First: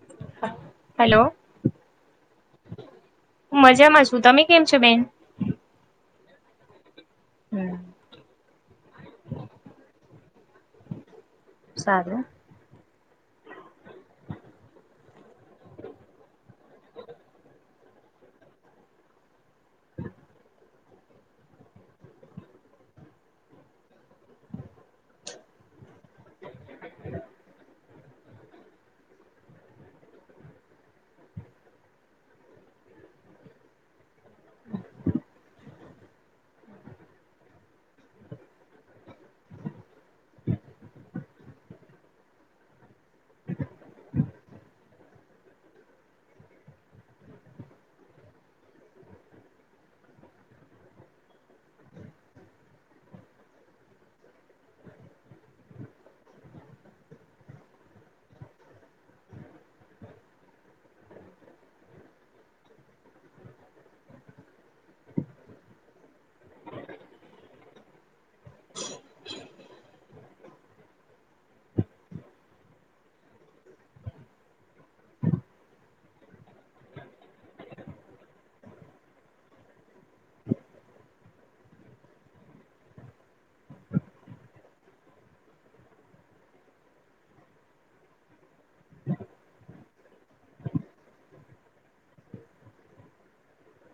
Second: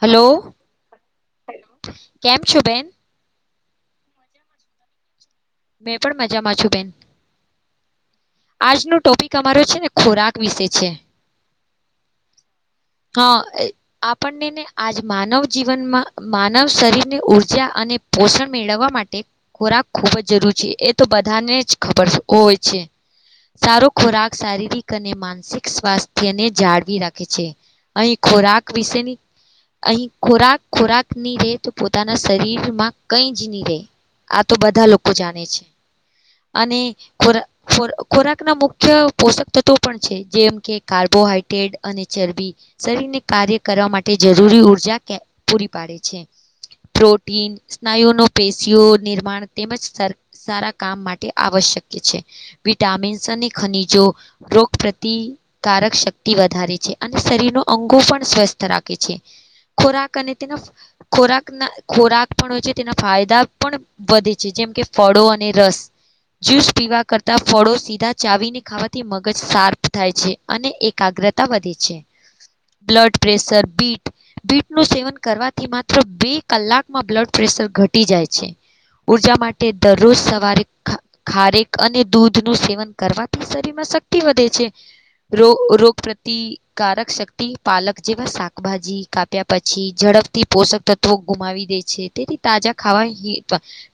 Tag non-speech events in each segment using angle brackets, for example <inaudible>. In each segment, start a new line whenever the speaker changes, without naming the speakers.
Hello
hello
કેમ છો, બેન
મજામાં છું, તમે કેમ છો, બેન
મેં પણ મજામાં છું, બેન
હમ
આજનો ટોપિક અમારો છેને, ખોરાક વિશે છે.
સારું
હા, આપણનેને આજ માનવ જીવનમાં માનવ શરીર ની ઉર્જા અને પોષણ મેળવવા માટે ખોરાક ખૂબજ. એ તો બધાને જ ખબર, હોય છે. સારો ખોરાક શારીરિક અને માનસિક સ્વાસ્થ્યને જાળવી રાખે છે. અહીં ખોરાક વિશેની. અહીં ખોરાક ખોરાકની, રે તો પોતાના શરીરમાં કઈ જ ની રે આ, તો બધા લોકો જાણે છે. અને ખ ખોરાક ના મુખ્ય પોષક તત્વો પણ છે, જેમ કે કાર્બ બોહડ્રેટ અને ચરબી શરીરને કાર્ય કરવા, માટે જરૂરી ઉર્જા પૂરી પાડે છે. પ્રોટીન, સ્નાયુ ન પેશીઓ નિર્માણ તેમજ સારા કામ માટે આવશ્યક છે, વિટામિન્સ અને ખનીજો રોગ શક્તિકારક શક્તિ વધારે છે, અને શરીર ન અંગો પણ સ્વસ્થ રાખે છે. ખોરાક અને તેના ખોરાકના ખોરાક પણ હોય છે, તેના ફાયદા પણ વધે છે, જેમ કે ફળો અને રસ જ્યુસ પીવા કરતા ફળો સીધા ચાવીને ખાવાથી મગજ સાર્પ થાય છે, અને એકાગ વધે છે, બ્લડ પ્રેશર બીટ બીટનું સેવન કરવાથી, માત્ર બે કલાકમાં બ્લડ પ્રેશર ઘટી જાય છે. ઉર્જા માટે તે દરરોજ, સવારે ખારેક અને દૂધ નું સેવન કરવાથી શરીર માં શક્તિ વધે છે. કે ર રોગ પ્રતિકારક શક્તિ, પાલક જેવા શાકભાજી કાપ્યા પછી જ. ઝડફથી પોષક તત્વો ગુમાવી દે છે, તેથી તાજા ખાવા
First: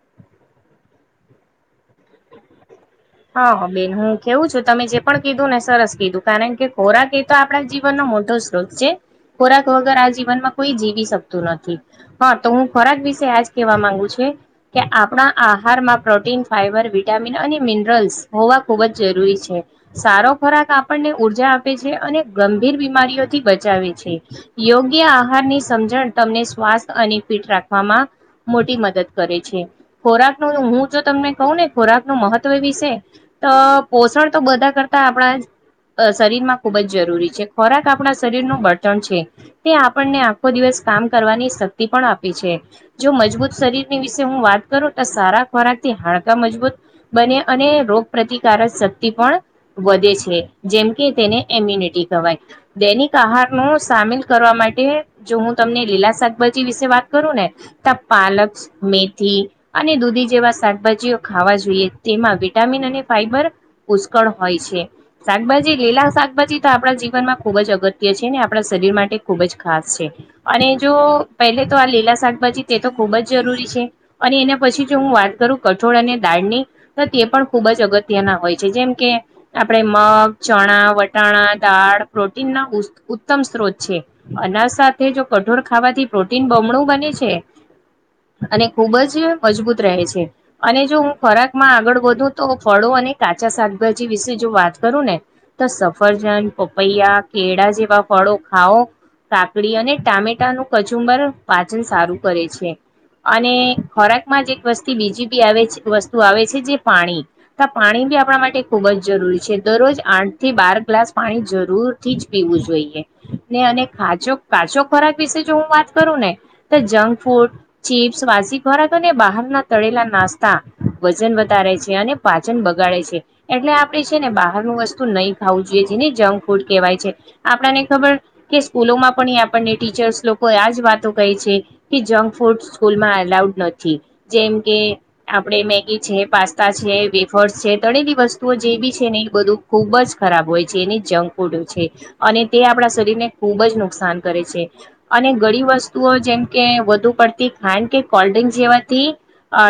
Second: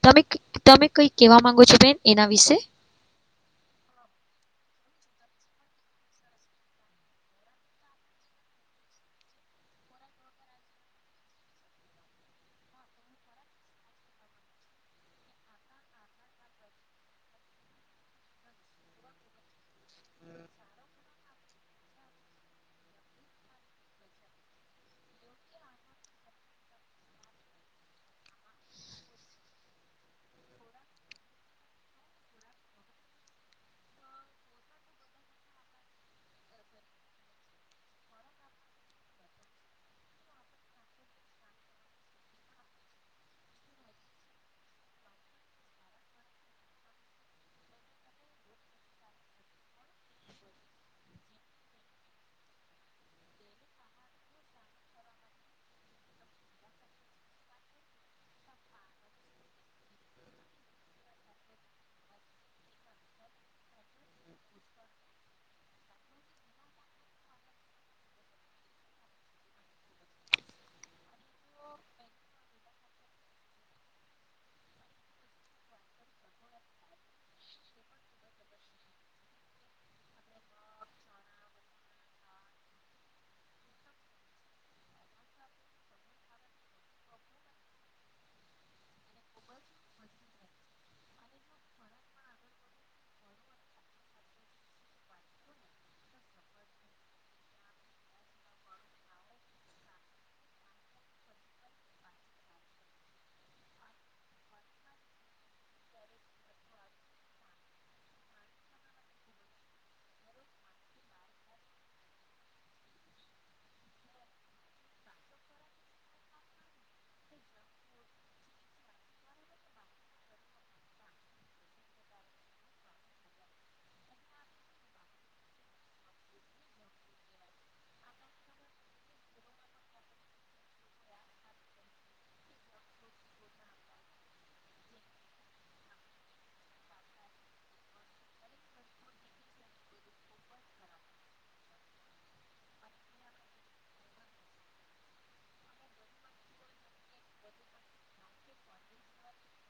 તમે તમે કઈ કેવા માંગો છો, બેન એના વિશે
હા, હ બેન હું કેવું છું, તમે જે પણ કીધું ને સરસ કીધું કારણ, કે ખોરાક એ તો આપણા જીવનનો મોટો શ્રોત છે. ખોરાક વગર આ જીવનમાં કોઈ જીવી શકતું નથી હા તો હું ખોરાક વિશે આજ કેવા માંગુ છું કે આપણા આહારમાં પ્રોટીન ફાઈબર વિટામિન અને મિ મિનરલ્સ હોવા ખૂબ જ જરૂરી છે સારો ખોરાક આપણને ઉર્જા અને ગંભીર બીમારીઓથી બચાવે છે યોગ્ય આહાર ની સમજણ તમને ખાસઅને ફિટ રાખવામાં મોટી મદદ કરે છે ખોરાક ન હું જો તમને કહું ને ખોરાક નુંમહત્વ વિશે તો પોષણ તો બધા કરતા આપણા શરીરમાં ખૂબ જ જરૂરી છે ખોરાક આપણા શરીરનું બળતણ છે તે આપણને આખો દિવસ કામકરવાની શક્તિ પણ આપી છે જો મજબૂત શરીરની વિશે હું વાત કરું તો સારા ખોરાક હાડકા મજબૂત બને અને રોગ પ્ર્રતિકારક શક્તિ પણ વધે છે જેમ કે તેને એમ્યુનિટી વા દૈનિક આહાર નો સામેલ કરવા માટે જો હું તમને લીલા શાકભાજી વિશે વાત કરું ને તો પાલક મેથી અને દૂધી જેવા શાકભાજીઓ ખાવા જોઈએ. તેમાં વિટામિન અને ફાઈબર પુષ્કળ હોય છે. શાકભાજી લીલા શાકભાજી તો આપણા જીનમાં ખૂબ જ અગત્ય છે ને આપણા શરીર માટે ખૂબ જ ખાસ છે અને જો પહેલેતો આ પલા શાકભાજી તે તો ખુબ જ જરૂરી છે. અને એના પછી જો હું વાત કરું કઠોળ અને દાળ ની તો તે પણ ખુબ જ અગત્યના હોય છે જેમ કે આપણેે મગ, ચણા, વટાણા, દાળ પ્રોટીનના ઉત્તમ સ્તોત્ર છે અના સાથે જો કઠોર ખાવાથી પ્રોટીન બમણું રહે છેઅને ખુબ જ મજબૂત રહે છે અને જો હું ખોરાક માં આગળ વધું તો ફળો અને કાચા શાકભાજી વિશે જો વાત કરું ને તો સફરજન પપૈયા કેળા જેવા ફળો ખાઓ કાકડી અને ટામેટાનુંું કચુંબર પાચન સારું કરે છે અને ખોરાક માં જ એક વસ્તી બીજી બી આવે છે વસ્તુ આવે છે જે પાણી પાણી બી આપણા માટે ખુબ જ જરૂરી છે દરરોજ આઠ થી બાર ગ્લાસ પાણી જરૂર થી જ પીવું જોઈએ ને અને કાજો કાચો ખોરાક વિશે જો હું વાત કરું જંક ફૂડ ચીપ્સ વાસી ખોરાક અને બહાર ના તળેલા નાસ્તા વજન વધારે છે અને પાચન બગાડે છે એટલે આપે છે ને બહાર નુંવસ્તુ નહી ખાવું જોઈએ કે જેનેજંક ફૂડ કહેવાય છે આપણને ખબર કે સ્કૂલોમાં પણ આપણને ટીચર્સ લોકો આ આ વાતો કહે છે કેજંક ફૂડ સ્કૂલમાં અલાઉડ નથી જેમ કે આપણે મેગી છે પાસ્તા છે વેફર્સ છે તળેલી વસ્તુઓ જે બી છે ને એ બધું ખૂબ જ ખરાબ હોય છે એની જંક ફૂડ છે અને તે આપણા શરીરને ખુબ જ નુકસાન કરે છે અને ઘનીવસ્તુઓ જેમ કે વધુ પડતી ખાંડ કે કોલ્ ડ્રિંક જેવાથી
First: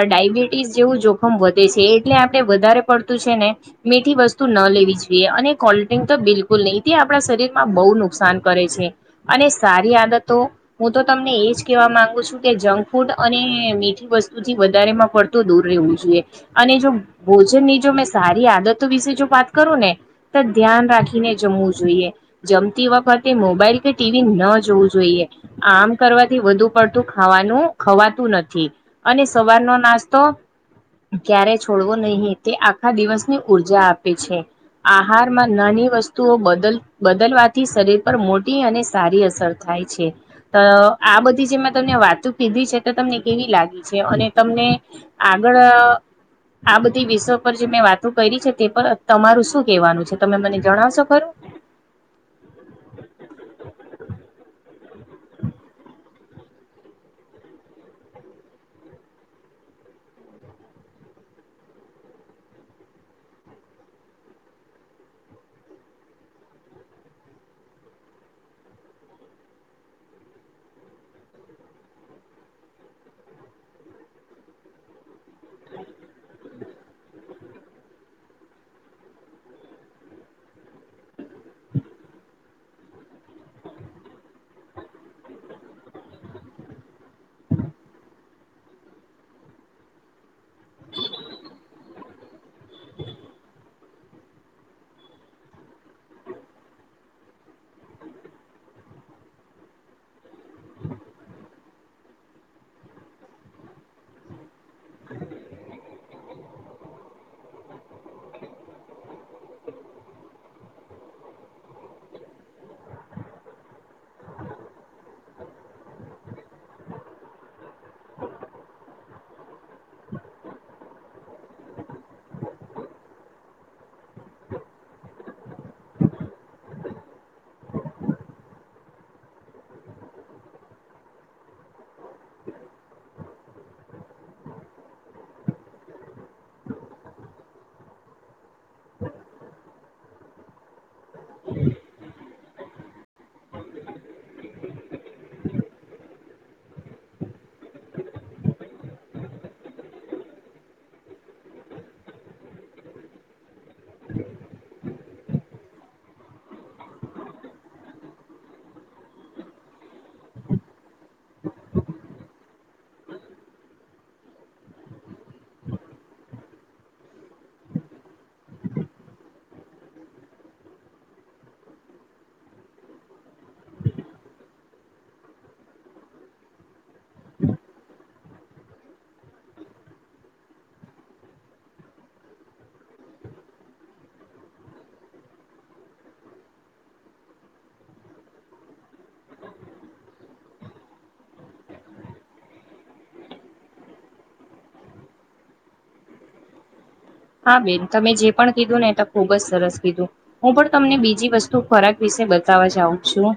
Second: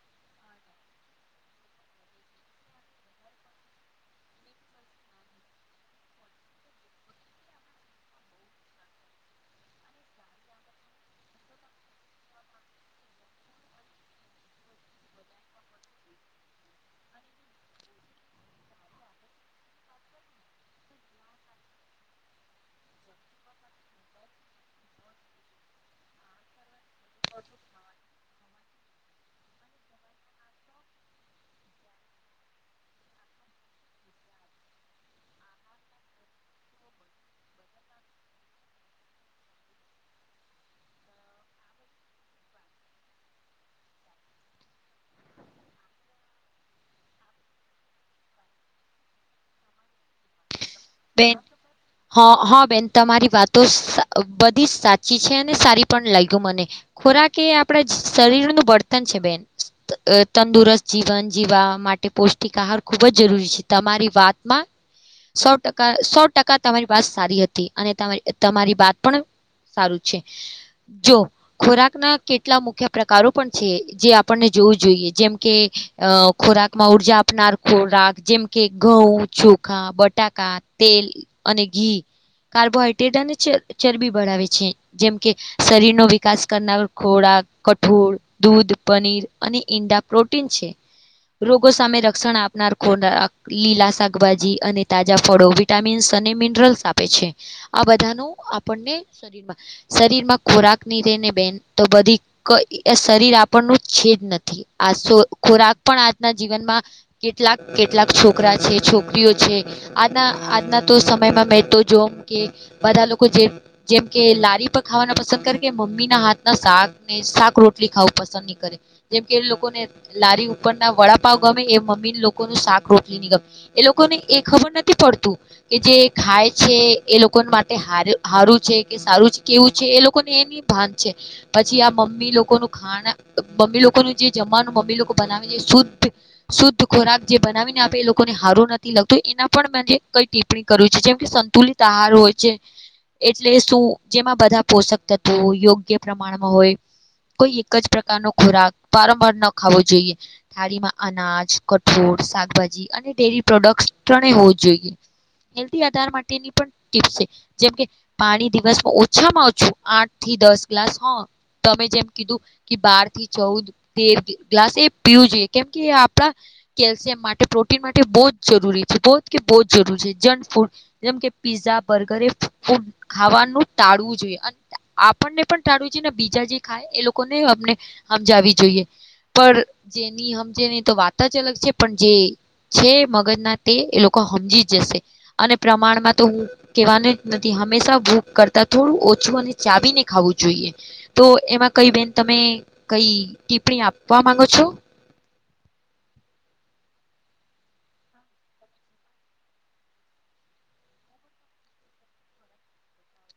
ડાયબિ બીટીસજેવું જોખમ વધે છે એટલે આપણે વધારે પડતું છે ને મીઠી વસ્તુ ન લેવી જોઈએ અને કોલ્્રિક તો બિલકુલ નહી તે આપણા શરીર માં બહુ નુકસાન કરે છે અને સારી આદતો હું તો તમને એજ કેવા માંગુ છું કે જંક ફૂડ અને મીઠી વસ્તુથી વધારે માં પડ દૂર રહેવું જોઈએ અને જો ભોજનની જો મેં સારી આદતો વિશે જો વાત કરું ને ધ્યાન રાખીને જમવું જોઈએ જમતી વખતે મોબાઈલ કે ટીવી ન જોવું જોઈએ. આમ કરવાથી વધુ પડતું ખાવાનું ખવાતું નથી અને સવારનો નાસ્તો તો ક્યારે છોડવો નહીિ તે આખા દિવસની ઊર્જા આપે છે. આહારમાં નાની વસ્તુઓ બદલ બદલવાથી શરીર પર મોટી અને સારી અસર થાય થાય છે. તો આ બધી જે મેં તમને વાતું કીધી છે તો તમને કેવી લાગી છે અને તમને આગળ આ બધી વિષયો પર જે મેં વાતો કરી છે. તે પર તમારું શું કેહેવાનું છે? તમે મને જણાવશો ખરું
બેન અ હ બેન તમારી વાતો બધી જ સાચી. ી <unintelligible> છે અને સારી પણ લાગ્યું મને ખોરાક એ આપણે શરીરનું બર્તન <unintelligible> છે. બેન તંદુરસ્ત જીવન જીવવા માટે પૌષ્ટિક આહાર ખુબ જ જરૂરી છે. તમારી વાતમાં સો ટકા સો ટકા તમારી વાત સારી હતી અને તમારી વાત પણ સારું છે જો ખોરાકના કેટલા મુખ્ય પ્રકારો પણ છે જે આપણને જોવું જોઈએ જેમ કે અ ખોરાક માં ઉર્જા આપનાર ખોરાક જેમકે ઘઉ છ <unintelligible> ખા, બટાકા, તેલ અને ઘી કાર્બોહાઈડ્રેટ અને ચર ચરબી બળાવે છે. જેમ કે શરીરનો વિકાસ કરનાર ખોરા રાક, કઠોળ, દૂધ, પનીર અને ઈંડા પ્રોટીન છે. રોગો સામે રક્ષણ આપનાર ખોરાક, લીલા બીજા ફળો વિટામિન્સ અને મિનરલ્સ આપે છે. આ બધાનું આપણને શરીરમાં સ <inaudible> તો ખોરાક પણ આજના જીવનમાં કેટલાક-કેટલાક છોકરા છે, છોકરીઓ છે આના આજના તો સમયમાં મેં તો જોમ કે બધા લોકો જેમ-જેમ કે લારી પર ખાવાના પસંદ કરે કે મમ્મી ના હાથના શાક ને શાક રોટલી ખાવું પસંદ નઈ કરે જેમકે એ લોકોને લારી ઉપરના વડાપાવ ગમે એ મમ્મી લોકોન શાક રોટલી ની ગમે. એ લોકોને એ ખબર નથી તી પડતું કે જે ખાય છે એ લોકોન માટે હારું હારું છે, કે સારું છે, કેવું છે એ લોકોને એની ભાન છે. પછી આ મમ્મી લોકોનું ખાના મમ્મી લોકોનું જે જમ્માનુ મમ બે લોકો બનાવીને શુદ્ધ-શુદ્ધ ખોરાક જે બનાવીને આપે એ લોકોને હારો નથી લગતો એના પણ મે જે કઈ ટિપ્પણી કરું છું જેમ કે સંતુલિત આહાર હોય છે. એટલે શું, જેમાં બધા પોષક તત્વો યોગ્ય પ્રમાણમાં હોય કોઈ એક જ પ્રકારનો ખોરાક વારંવાર ન ખાવો જોઈએ થાળીમાં અનાજ, કઠોળ શાકભાજી અને ડેરી પ્રોડક્ટસ ત્રણે હોવું જોઈએ. હેલ્દિ આધાર માટેની પણ ટીપ્સ છે જેમકે પાણી દિવસ ઓછામાં ઓછું આઠ થી દસ ગ્લાસ હોય. તમે જેમ કીધું કે બાર થી ચૌદ તેર ગ્લાસ એ પીયુ જ છે કેમ કે એ આપણા કેલ્શિયમ માટે પ્રોટીન માટે બોજ જરૂરી બોજ કે બોજ જરૂરી જંકફૂડ જેમ કે પીઝા, બર્ગર એવું ખાવાનું ટા ટાળવું જોઈએ આપણને પણ ટાળવું જોઈએ બીજા જે ખાય એ લોકોને અમને <unintelligible> સમજાવી જોઈએ. પણ જેની તે એ લોકો હમજી જ જશે અને પ્રમાણમાં તો હું કેવાનું જ નથી હંમેશા ભૂલ <unintelligible> કરતા થોડું ઓછું અને ચાવીને ખાવું જોઈએ તો એમાં કઇ આપણી આપવા માંગો છો?
હા બેન તમે જે પણ કીધું ને તે ખુબ જ સરસ કીધું. હું પણ તમને બીજી વસ્તુ ને બતાવા જાઉ છું.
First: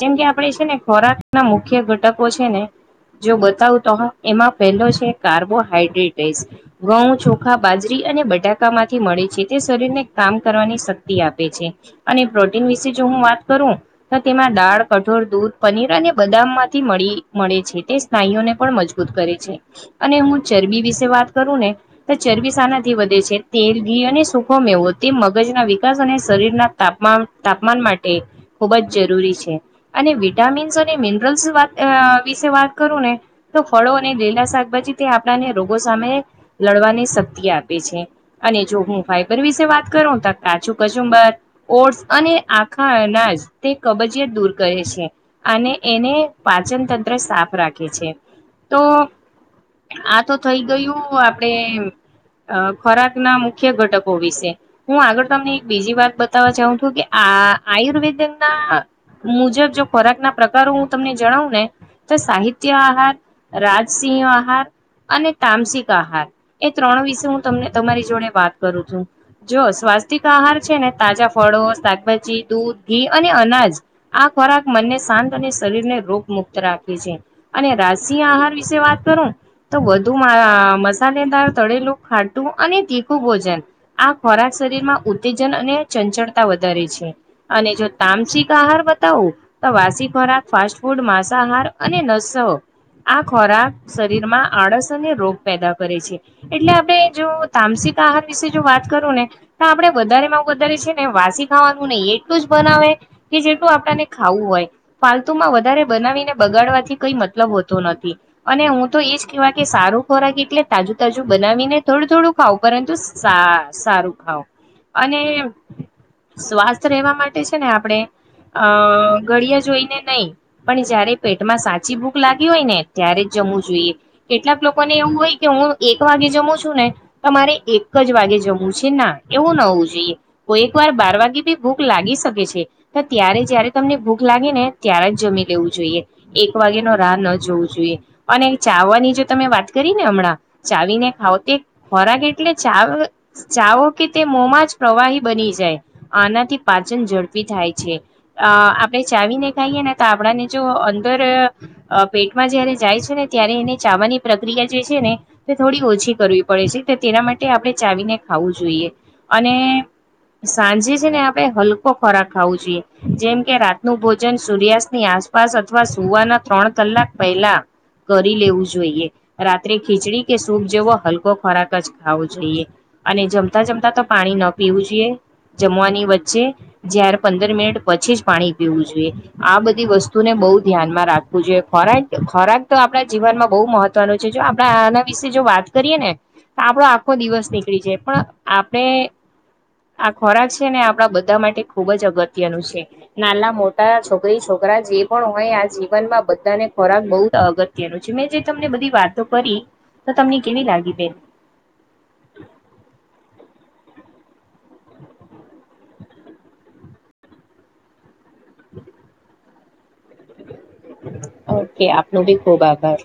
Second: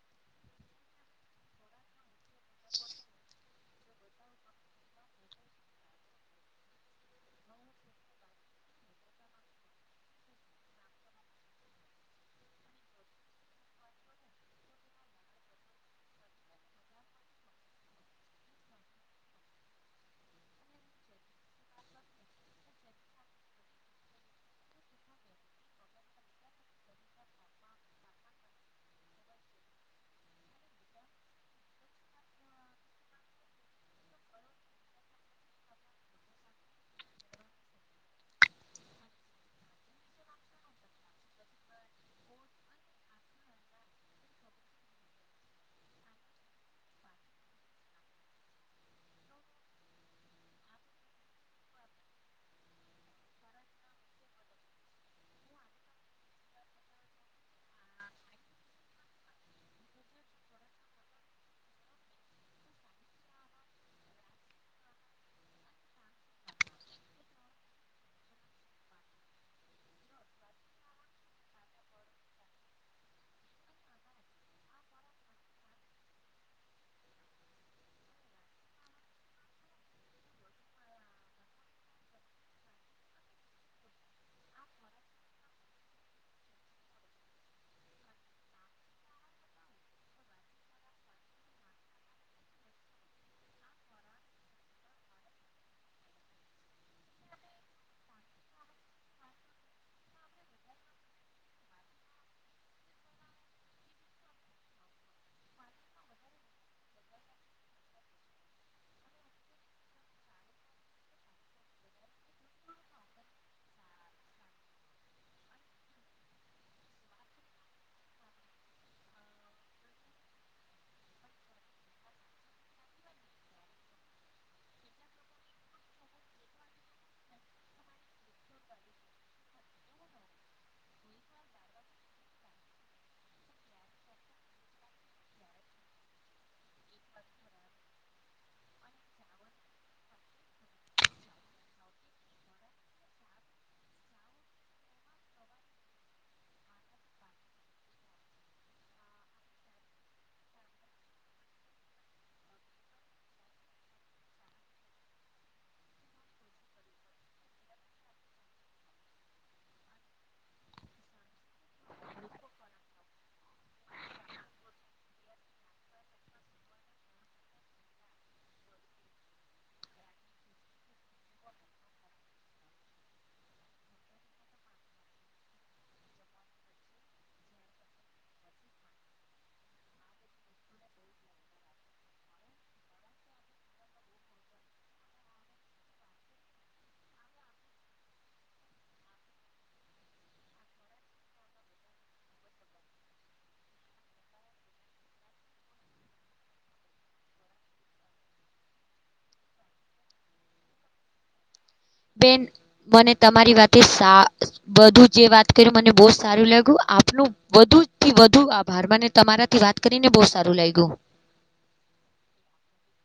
જેમ કે આપણે છે ને ખોરાક ના મુખ્ય જો બતાવ અને બટાકા માંથી મળે છે. તે શરીરને કામ કરવાની શક્તિ આપે છે અને પ્રોટીન વિશે જો હું વાત કરું તો તેમાં દાળ, કઠોળ, દૂધ, પનીર અને બદામ માંથી મળી મળે છે તે સ્નાયુઓને પણ મજબૂત કરે છે. અને હું ચરબી વિશે વાત કરું ને તો ચરબી સાના થી વધે છે તેલ ઘી અને સુૂખો મેવો તે મગજના વિકાસ અને શરીરના તાપમાનમાં ખબ જ જરૂરી છે અને વિટામિન્સ અને મિનરલ્ વિશે વાત કરૂને તો ફળો અને લીલા શાકભાજી તે આપણાને રોગો સામે લડવાની શક્તિ આપ પે છે અને જો હું ફાયબર બર વિશે વાત કરું તો કાચું કચુંબર ઓ્સ અને ખા નાઝ તે કબજીયત દૂર કરે છે. આને એને પાચન તંત્ર સાફ રા કે છે. તો આ તો થઈ ગયું આપડેમ્ અ ખોરાકના મુખ્ય ઘટકો વિશે હું આગળ તમને એક બીજી બાત બતાવવા જઉ છું કે આ આ-આયુર્વેદનના મુજબ જો ખોરાક ના પ્રકારો હું તમને જણાવું ને તો સાહિત્ય આહાર, રાજસિંહ આહાર અને તામસિક આહાર એ ત્રણ વિશે હું તમને તમારી જોડે વાત કરું છું. જો સ્વાસ્થિક આહાર છે ને તાજા ફળો, શાકભાજી દૂધ, ઘી અને અનાજ આ ખોરાક મનને શાંત અને શરીરને રોગ મુક્ત રાખે છે. અને રાશિ આહાર વિશે વાત કરું તો વધુ મા-આ મસાલેદાર તળેલું ખા ટુ અને તીખું ભોજન. આ ખોરાક શરીરમાં ઉત્તેજન અને ચંચળતા વધારે છે. અને જો તામસિક આહાર બતાઉ તો વાસી ખોરાક, ફાસ્ટ ફૂડ, માંસા આહાર અને નસ તો આ ખોરાક શરીરમાં આળસ અને રોગ પેદા કરે છે. એટલે આપણે તો તમસિક આહાર વિશે જો વાત કરું ને તો આપડે વધારે માં વધારે છે ને વાસી ખાવાનું નઈ. એ એટલુ જ બનાવે કે જેટલું આપણાને ખાવું હોય. ફાલતુમાં વધારે બનાવીને બગાડવાથી કઈ મતલબ હોતો નથી, અને હું, તો એજ કહેવા કે સારો ખોરાક એટલે તાજુ, તાજું બનાવીને થોડું, થોડું ખાવ પરંતુ, સારું ખાાવ અને સ્વાસ્થ રહેેવા માટે છેને, આપડણે અ ઘળિયા જોઈ, ને નહીિ પણ જયારે પેટમાં સાચી ભૂખ લાગી હોય, ને ત્યારે જ જમું જોઈએ, કેટલાક લોકોને એવું હોય કે હું, એક વાગે જમું છ તમારે એક જ વાગે જમવું છે, ના એવું ન હોવું, જોઈએ કોઈ એક વાર બાર વાગે બી ભૂખ લાગી શકે છે, ત્યારે જયારે તમને ભૂખ લાગે, ને ત્યારે જ જમી લેવું જોઈએ એક વાર રાહ ન જોવું જોઈએ, અને ચાવાની જો તમે વાત કરી ને હમણાં ચાવીને ખાવ તે ખોરાક એટલે ચ ચાવો, કે તે મોમાં જ પ્રવાહી બની જાય અને થી, પાચન ઝડપી થાય છે. અ આપડે ચાવીને ખાઈએ, ને તો આપડાને જો અંદર પેટમાં જયારે જાય છેને. ત્યારે એને ચાવાની પ્રક્રિયા જે છેને, તે થોડી ઓછી કરવી પડે છે, તો તેના માટે આપણે ચાવીને ખાવું જોઈએ અને સાંજે છેને, આપડે હલકો ખોરાક ખાવો જોઈએ જેમ કે રાતનું, ભોજન સૂર્યાસ્તની આસપાસ અથવા સુવાના ત્રણ કલાક પહેલા કરી લેવું જોઈએ, રાત્રે ખીચડી કે સૂપ જેવો હલકો, ખોરાક જ ખાવો જોઈએ અને જમતા જમતા તો પાણી ન પીવું જોઈએ જમવાની વચ્ચે જયારે, પંદર મિનિટ પછી જ પાણી પીવું જોઈએ, આ બધી વસ્તુને બહુ ધ્યાનમાં રાખવું જોઈએ, ખોરાક ખોરાક તો આપણા જીવનમાં બહુ મહત્વનું છે, જો આપણા આના વિશે જો વાત કરીએ ને, તો આપડો આખો દિવસ નીકળી જાય પણ આપણે. આ ખોરાક છેને, આપડા બધા માટે ખુબજ અગત્યનું છે, નાના મોટા છોકરી છોકરી છરા જે પણ હોય, આ જીવનમાં બધાને ખોરાક બહુ અગત્યનું છે, મેં જે તમને બધી વાતો કરી તો તમને કેવી લાગી બેન
બેન, મને તમારી વાતે સા બધું જે વાત કર્યું, મને બહ સારું લાગ્યું આપનું વધુ થી વધુ આ ભારમાંને તમારાથી વાત કરીને, બહુ સારું લાગ્યું
ઓકે આપપનો, બી ખૂબ આભાર